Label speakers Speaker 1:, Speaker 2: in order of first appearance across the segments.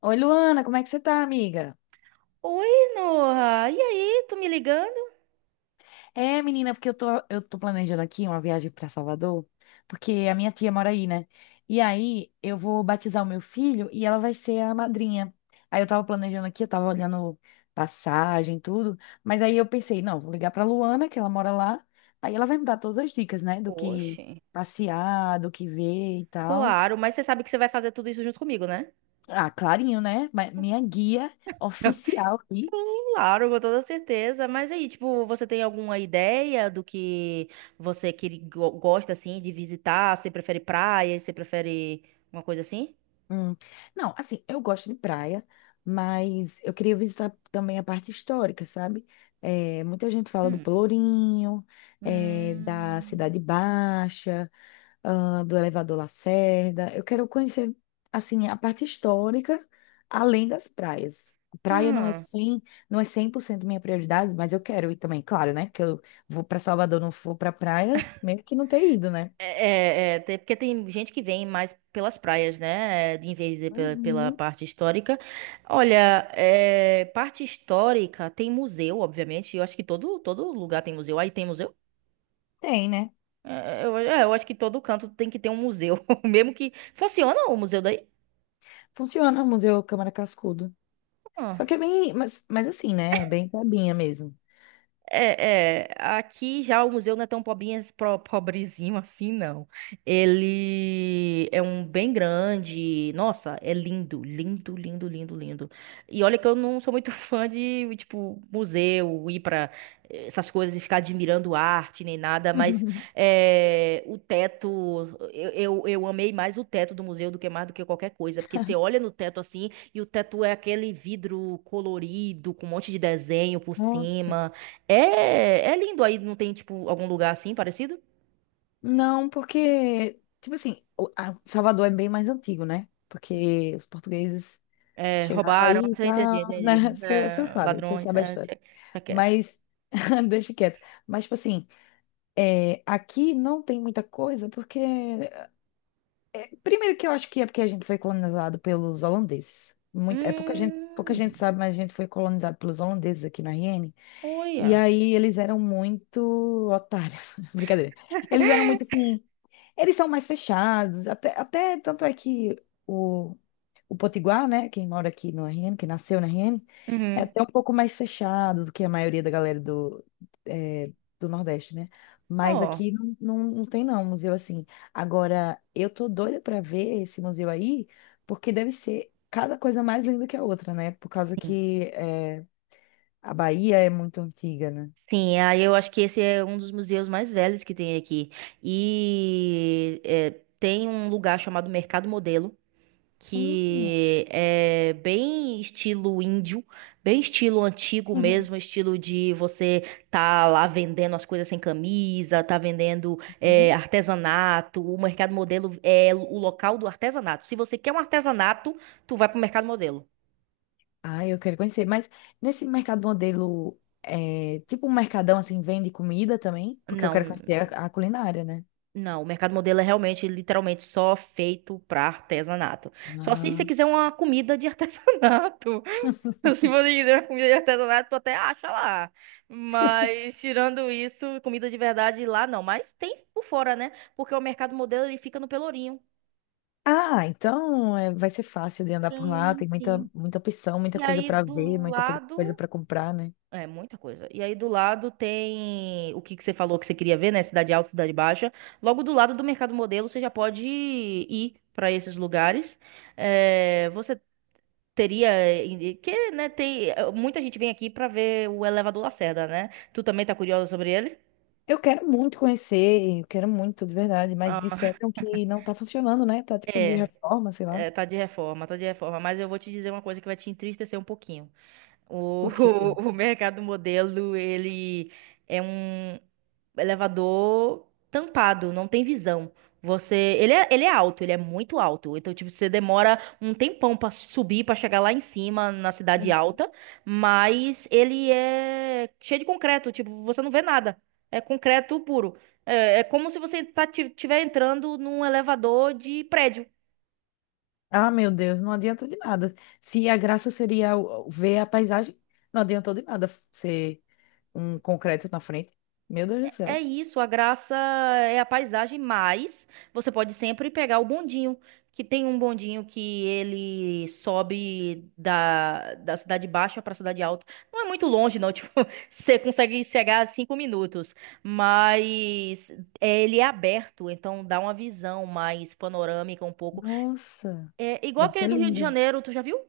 Speaker 1: Oi, Luana, como é que você tá, amiga?
Speaker 2: Oi, Noah. E aí, tu me ligando?
Speaker 1: É, menina, porque eu tô planejando aqui uma viagem pra Salvador, porque a minha tia mora aí, né? E aí eu vou batizar o meu filho e ela vai ser a madrinha. Aí eu tava planejando aqui, eu tava olhando passagem, tudo, mas aí eu pensei, não, vou ligar pra Luana, que ela mora lá, aí ela vai me dar todas as dicas, né, do que
Speaker 2: Oxe,
Speaker 1: passear, do que ver e tal.
Speaker 2: claro, mas você sabe que você vai fazer tudo isso junto comigo, né?
Speaker 1: Ah, clarinho, né? Minha guia oficial aqui.
Speaker 2: Claro, com toda certeza. Mas aí, tipo, você tem alguma ideia do que você gosta assim de visitar? Você prefere praia? Você prefere uma coisa assim?
Speaker 1: Hum. Não, assim, eu gosto de praia, mas eu queria visitar também a parte histórica, sabe? É, muita gente fala do
Speaker 2: Hum.
Speaker 1: Pelourinho, é, da
Speaker 2: Hum.
Speaker 1: Cidade Baixa, ah, do Elevador Lacerda. Eu quero conhecer, assim, a parte histórica, além das praias. Praia não é
Speaker 2: Hum.
Speaker 1: 100, não é 100% minha prioridade, mas eu quero ir também, claro, né? Que eu vou para Salvador, não for para praia, mesmo que não ter ido, né?
Speaker 2: É, é, é, porque tem gente que vem mais pelas praias, né? Em vez de pela
Speaker 1: Uhum.
Speaker 2: parte histórica. Olha, é, parte histórica tem museu, obviamente. Eu acho que todo lugar tem museu. Aí tem museu?
Speaker 1: Tem, né?
Speaker 2: É, eu acho que todo canto tem que ter um museu. Mesmo que. Funciona o museu daí?
Speaker 1: Funciona o Museu Câmara Cascudo.
Speaker 2: Ah.
Speaker 1: Só que é bem, mas assim, né? É bem cabinha mesmo.
Speaker 2: É, é, aqui já o museu não é tão pobrezinho assim, não. Ele é um bem grande. Nossa, é lindo, lindo, lindo, lindo, lindo. E olha que eu não sou muito fã de, tipo, museu, ir pra essas coisas e ficar admirando arte nem nada, mas é, o teto, eu amei mais o teto do museu do que mais do que qualquer coisa, porque você olha no teto assim e o teto é aquele vidro colorido com um monte de desenho por
Speaker 1: Nossa.
Speaker 2: cima. É, é lindo aí, não tem, tipo, algum lugar assim parecido?
Speaker 1: Não, porque, tipo assim, Salvador é bem mais antigo, né? Porque os portugueses
Speaker 2: É,
Speaker 1: chegaram
Speaker 2: roubaram,
Speaker 1: aí e
Speaker 2: você entendi,
Speaker 1: tal, né?
Speaker 2: entendi. É,
Speaker 1: Você
Speaker 2: ladrões,
Speaker 1: sabe a
Speaker 2: é,
Speaker 1: história.
Speaker 2: deixa quieto.
Speaker 1: Mas, deixa quieto. Mas, tipo assim, é, aqui não tem muita coisa, porque. Primeiro que eu acho que é porque a gente foi colonizado pelos holandeses. Muito, é pouca gente
Speaker 2: Hum,
Speaker 1: sabe, mas a gente foi colonizado pelos holandeses aqui na RN. E
Speaker 2: olha.
Speaker 1: aí eles eram muito otários. Brincadeira. Eles eram muito assim. Eles são mais fechados. Até tanto é que o, o Potiguar, né? Quem mora aqui no RN, que nasceu na RN, é
Speaker 2: Uhum.
Speaker 1: até um pouco mais fechado do que a maioria da galera do, é, do Nordeste, né? Mas
Speaker 2: Ó,
Speaker 1: aqui não, não, não tem não, museu assim. Agora, eu tô doida pra ver esse museu aí, porque deve ser cada coisa mais linda que a outra, né? Por causa
Speaker 2: sim.
Speaker 1: que é, a Bahia é muito antiga, né?
Speaker 2: Sim, aí eu acho que esse é um dos museus mais velhos que tem aqui. E é, tem um lugar chamado Mercado Modelo,
Speaker 1: Hum.
Speaker 2: que é bem estilo índio, bem estilo antigo mesmo, estilo de você tá lá vendendo as coisas sem camisa, tá vendendo
Speaker 1: Uhum.
Speaker 2: é, artesanato, o mercado modelo é o local do artesanato. Se você quer um artesanato, tu vai pro mercado modelo.
Speaker 1: Ah, eu quero conhecer. Mas nesse mercado modelo, é, tipo um mercadão assim, vende comida também? Porque eu quero
Speaker 2: Não,
Speaker 1: conhecer a culinária, né?
Speaker 2: não, o mercado modelo é realmente, literalmente só feito para artesanato. Só se você
Speaker 1: Ah,
Speaker 2: quiser uma comida de artesanato. Se você quiser comida de artesanato, tu até acha lá. Mas, tirando isso, comida de verdade lá não. Mas tem por fora, né? Porque o mercado modelo ele fica no Pelourinho.
Speaker 1: Ah, então é, vai ser fácil de andar por lá.
Speaker 2: Sim,
Speaker 1: Tem muita,
Speaker 2: sim.
Speaker 1: muita opção, muita
Speaker 2: E
Speaker 1: coisa
Speaker 2: aí
Speaker 1: para ver,
Speaker 2: do
Speaker 1: coisa
Speaker 2: lado.
Speaker 1: para comprar, né?
Speaker 2: É, muita coisa. E aí do lado tem o que que você falou que você queria ver, né? Cidade Alta, Cidade Baixa. Logo do lado do Mercado Modelo, você já pode ir para esses lugares. É, você teria, que, né, tem, muita gente vem aqui pra ver o Elevador Lacerda, né? Tu também tá curioso sobre ele?
Speaker 1: Eu quero muito conhecer, eu quero muito, de verdade. Mas
Speaker 2: Ah,
Speaker 1: disseram que não tá funcionando, né? Tá tipo de
Speaker 2: é,
Speaker 1: reforma, sei lá.
Speaker 2: é, tá de reforma, mas eu vou te dizer uma coisa que vai te entristecer um pouquinho. O,
Speaker 1: Por quê?
Speaker 2: o, mercado modelo, ele é um elevador tampado, não tem visão. Você, ele é alto, ele é muito alto. Então, tipo, você demora um tempão pra subir, pra chegar lá em cima, na cidade alta, mas ele é cheio de concreto, tipo, você não vê nada. É concreto puro. É, é como se tiver entrando num elevador de prédio.
Speaker 1: Ah, meu Deus, não adianta de nada. Se a graça seria o ver a paisagem, não adiantou de nada ser um concreto na frente. Meu Deus do
Speaker 2: É
Speaker 1: céu.
Speaker 2: isso, a graça é a paisagem, mas você pode sempre pegar o bondinho, que tem um bondinho que ele sobe da cidade baixa para a cidade alta. Não é muito longe, não, tipo, você consegue chegar a 5 minutos, mas é, ele é aberto, então dá uma visão mais panorâmica um pouco.
Speaker 1: Nossa,
Speaker 2: É igual
Speaker 1: deve
Speaker 2: aquele
Speaker 1: ser
Speaker 2: do Rio de
Speaker 1: lindo.
Speaker 2: Janeiro, tu já viu?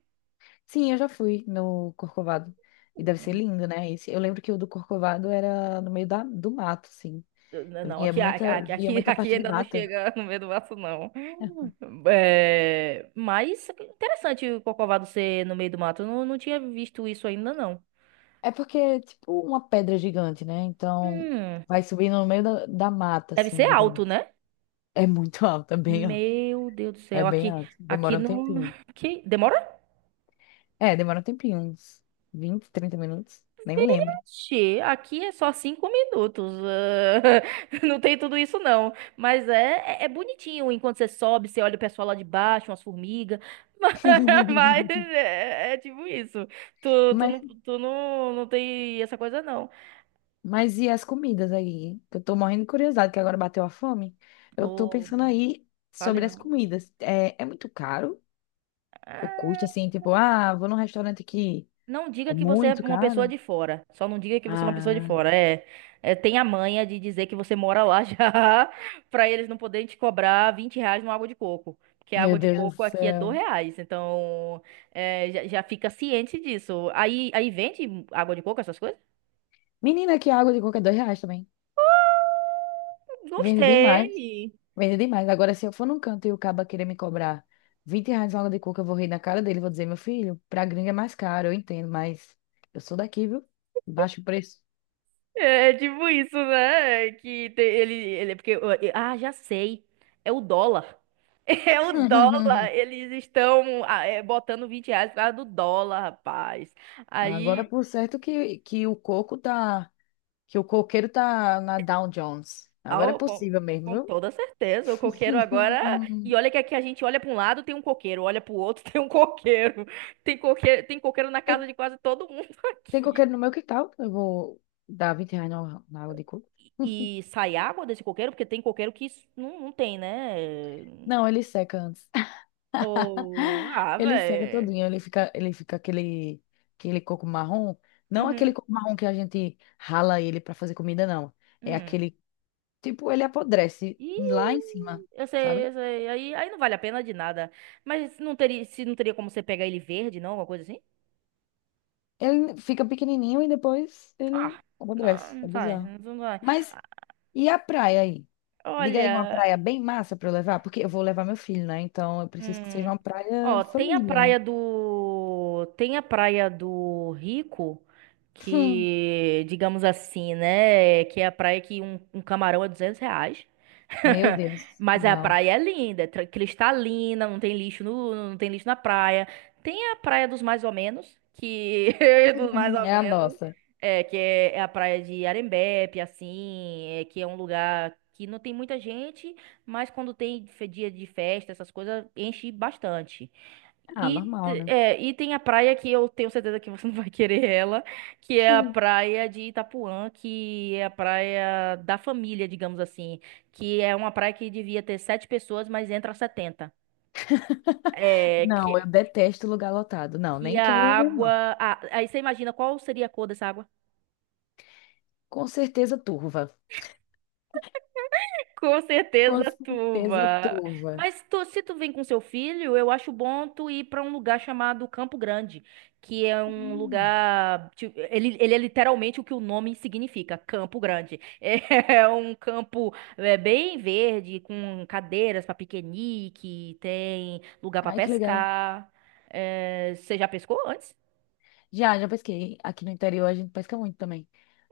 Speaker 1: Sim, eu já fui no Corcovado. E deve ser lindo, né? Esse, eu lembro que o do Corcovado era no meio do mato, sim.
Speaker 2: Não,
Speaker 1: Via
Speaker 2: aqui,
Speaker 1: muita,
Speaker 2: aqui,
Speaker 1: via
Speaker 2: aqui,
Speaker 1: muita
Speaker 2: aqui
Speaker 1: parte de
Speaker 2: ainda não
Speaker 1: mata.
Speaker 2: chega no meio do mato, não. É, mas interessante o Corcovado ser no meio do mato. Eu não tinha visto isso ainda, não.
Speaker 1: É porque é tipo uma pedra gigante, né? Então
Speaker 2: Hum,
Speaker 1: vai subindo no meio da mata,
Speaker 2: deve
Speaker 1: assim,
Speaker 2: ser
Speaker 1: digamos.
Speaker 2: alto, né?
Speaker 1: É muito alta.
Speaker 2: Meu Deus do
Speaker 1: É
Speaker 2: céu.
Speaker 1: bem
Speaker 2: Aqui,
Speaker 1: alto.
Speaker 2: aqui
Speaker 1: Demora um
Speaker 2: não.
Speaker 1: tempinho.
Speaker 2: que demora
Speaker 1: É, demora um tempinho, uns 20 30 minutos. Nem me lembro.
Speaker 2: Ixi, aqui é só 5 minutos. Ah, não tem tudo isso, não. Mas é bonitinho. Enquanto você sobe, você olha o pessoal lá de baixo, umas formigas. Mas, mas é, é tipo isso. Tu, tu,
Speaker 1: Mas,
Speaker 2: não, tu não, não tem essa coisa, não.
Speaker 1: mas e as comidas aí? Que eu tô morrendo de curiosidade, que agora bateu a fome. Eu tô
Speaker 2: Ou
Speaker 1: pensando aí
Speaker 2: fale,
Speaker 1: sobre as
Speaker 2: não.
Speaker 1: comidas. É, é muito caro o
Speaker 2: É.
Speaker 1: custo, assim, tipo, ah, vou num restaurante aqui.
Speaker 2: Não diga
Speaker 1: É
Speaker 2: que você é
Speaker 1: muito
Speaker 2: uma pessoa
Speaker 1: caro?
Speaker 2: de fora. Só não diga que você é uma pessoa de
Speaker 1: Ah,
Speaker 2: fora. É, é, tem a manha de dizer que você mora lá já, pra eles não poderem te cobrar R$ 20 numa água de coco. Porque a
Speaker 1: meu
Speaker 2: água de
Speaker 1: Deus do
Speaker 2: coco aqui é dois
Speaker 1: céu.
Speaker 2: reais. Então, é, já, já fica ciente disso. Aí vende água de coco, essas coisas?
Speaker 1: Menina, que água de coca é R$ 2 também. Vende demais.
Speaker 2: Gostei.
Speaker 1: Vende demais. Agora, se eu for num canto e o caba querer me cobrar R$ 20 uma água de coco, eu vou rir na cara dele. Vou dizer, meu filho, pra gringa é mais caro, eu entendo, mas eu sou daqui, viu? Baixo preço.
Speaker 2: É tipo isso, né? É que ele, é porque, ah, já sei. É o dólar. É o dólar. Eles estão botando R$ 20 atrás do dólar, rapaz.
Speaker 1: Agora,
Speaker 2: Aí,
Speaker 1: por certo que o coco tá. Que o coqueiro tá na Dow Jones. Agora é
Speaker 2: ao- com,
Speaker 1: possível mesmo,
Speaker 2: com
Speaker 1: viu?
Speaker 2: toda certeza, o coqueiro agora. E olha que aqui a gente olha para um lado, tem um coqueiro, olha para o outro, tem um coqueiro. Tem coqueiro, tem coqueiro na
Speaker 1: Tem,
Speaker 2: casa de quase todo mundo
Speaker 1: tem
Speaker 2: aqui.
Speaker 1: coqueiro no meu quintal. Eu vou dar R$ 20 na água de coco.
Speaker 2: E sai água desse coqueiro, porque tem coqueiro que não, não tem, né?
Speaker 1: Não, ele seca antes.
Speaker 2: Ou ah,
Speaker 1: Ele seca
Speaker 2: velho.
Speaker 1: todinho, ele fica aquele, aquele coco marrom. Não aquele
Speaker 2: Uhum.
Speaker 1: coco marrom que a gente rala ele para fazer comida, não. É
Speaker 2: Hum.
Speaker 1: aquele, tipo, ele apodrece
Speaker 2: E
Speaker 1: lá em cima,
Speaker 2: eu sei,
Speaker 1: sabe?
Speaker 2: eu sei. Aí não vale a pena de nada. Mas não teria, se não teria como você pegar ele verde, não? Alguma coisa assim?
Speaker 1: Ele fica pequenininho e depois ele
Speaker 2: Ah, não,
Speaker 1: apodrece.
Speaker 2: não
Speaker 1: É
Speaker 2: sai,
Speaker 1: bizarro.
Speaker 2: não sai.
Speaker 1: Mas
Speaker 2: Ah,
Speaker 1: e a praia aí? Diga aí uma
Speaker 2: olha,
Speaker 1: praia bem massa para eu levar, porque eu vou levar meu filho, né? Então eu preciso que seja
Speaker 2: hum,
Speaker 1: uma praia
Speaker 2: ó, tem a
Speaker 1: família, né?
Speaker 2: praia do, tem a praia do Rico,
Speaker 1: Hum,
Speaker 2: que, digamos assim, né, que é a praia que um camarão é R$ 200.
Speaker 1: meu Deus,
Speaker 2: Mas a
Speaker 1: não.
Speaker 2: praia é linda, é cristalina, não tem lixo na praia. Tem a praia dos mais ou menos, que dos mais ou
Speaker 1: É a
Speaker 2: menos,
Speaker 1: nossa.
Speaker 2: é que é, é a praia de Arembepe, assim, é, que é um lugar que não tem muita gente, mas quando tem dia de festa, essas coisas enche bastante.
Speaker 1: Ah,
Speaker 2: E,
Speaker 1: normal, né?
Speaker 2: é, e tem a praia que eu tenho certeza que você não vai querer ela, que é a praia de Itapuã, que é a praia da família, digamos assim, que é uma praia que devia ter sete pessoas, mas entra 70. É,
Speaker 1: Não, eu
Speaker 2: que,
Speaker 1: detesto lugar lotado. Não,
Speaker 2: que
Speaker 1: nem
Speaker 2: a
Speaker 1: quero ir mesmo, não.
Speaker 2: água. Aí você imagina qual seria a cor dessa água?
Speaker 1: Com certeza turva.
Speaker 2: Com certeza,
Speaker 1: Com certeza
Speaker 2: Tuba.
Speaker 1: turva.
Speaker 2: Mas se tu vem com seu filho, eu acho bom tu ir pra um lugar chamado Campo Grande, que é um
Speaker 1: Hum.
Speaker 2: lugar, tipo, ele é literalmente o que o nome significa, Campo Grande. É um campo é, bem verde, com cadeiras pra piquenique, tem lugar pra
Speaker 1: Ai, que legal.
Speaker 2: pescar. É, você já pescou antes?
Speaker 1: Já pesquei. Aqui no interior a gente pesca muito também.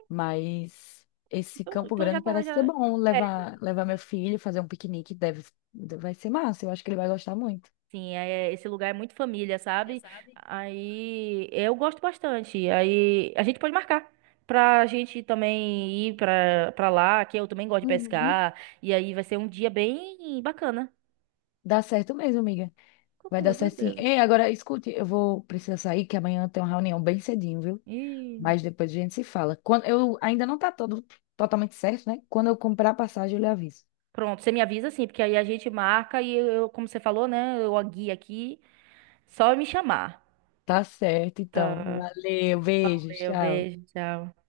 Speaker 1: Mas esse
Speaker 2: Então,
Speaker 1: Campo
Speaker 2: então já
Speaker 1: Grande
Speaker 2: tá
Speaker 1: parece ser
Speaker 2: já.
Speaker 1: bom.
Speaker 2: é,
Speaker 1: Levar meu filho, fazer um piquenique, deve, vai ser massa. Eu acho que ele vai gostar muito.
Speaker 2: Sim, esse lugar é muito família, sabe? Aí eu gosto bastante. Aí a gente pode marcar pra gente também ir pra lá, que eu também gosto de
Speaker 1: Uhum.
Speaker 2: pescar. E aí vai ser um dia bem bacana,
Speaker 1: Dá certo mesmo, amiga.
Speaker 2: com
Speaker 1: Vai dar
Speaker 2: toda
Speaker 1: certo sim.
Speaker 2: certeza.
Speaker 1: Ei, agora escute, eu vou precisar sair, que amanhã tem uma reunião bem cedinho, viu?
Speaker 2: E
Speaker 1: Mas depois a gente se fala. Quando eu ainda não tá todo totalmente certo, né? Quando eu comprar a passagem, eu lhe aviso.
Speaker 2: pronto, você me avisa assim, porque aí a gente marca e eu, como você falou, né? Eu a guia aqui, só me chamar.
Speaker 1: Tá certo, então.
Speaker 2: Tá.
Speaker 1: Valeu, beijos,
Speaker 2: Valeu,
Speaker 1: tchau.
Speaker 2: beijo, tchau.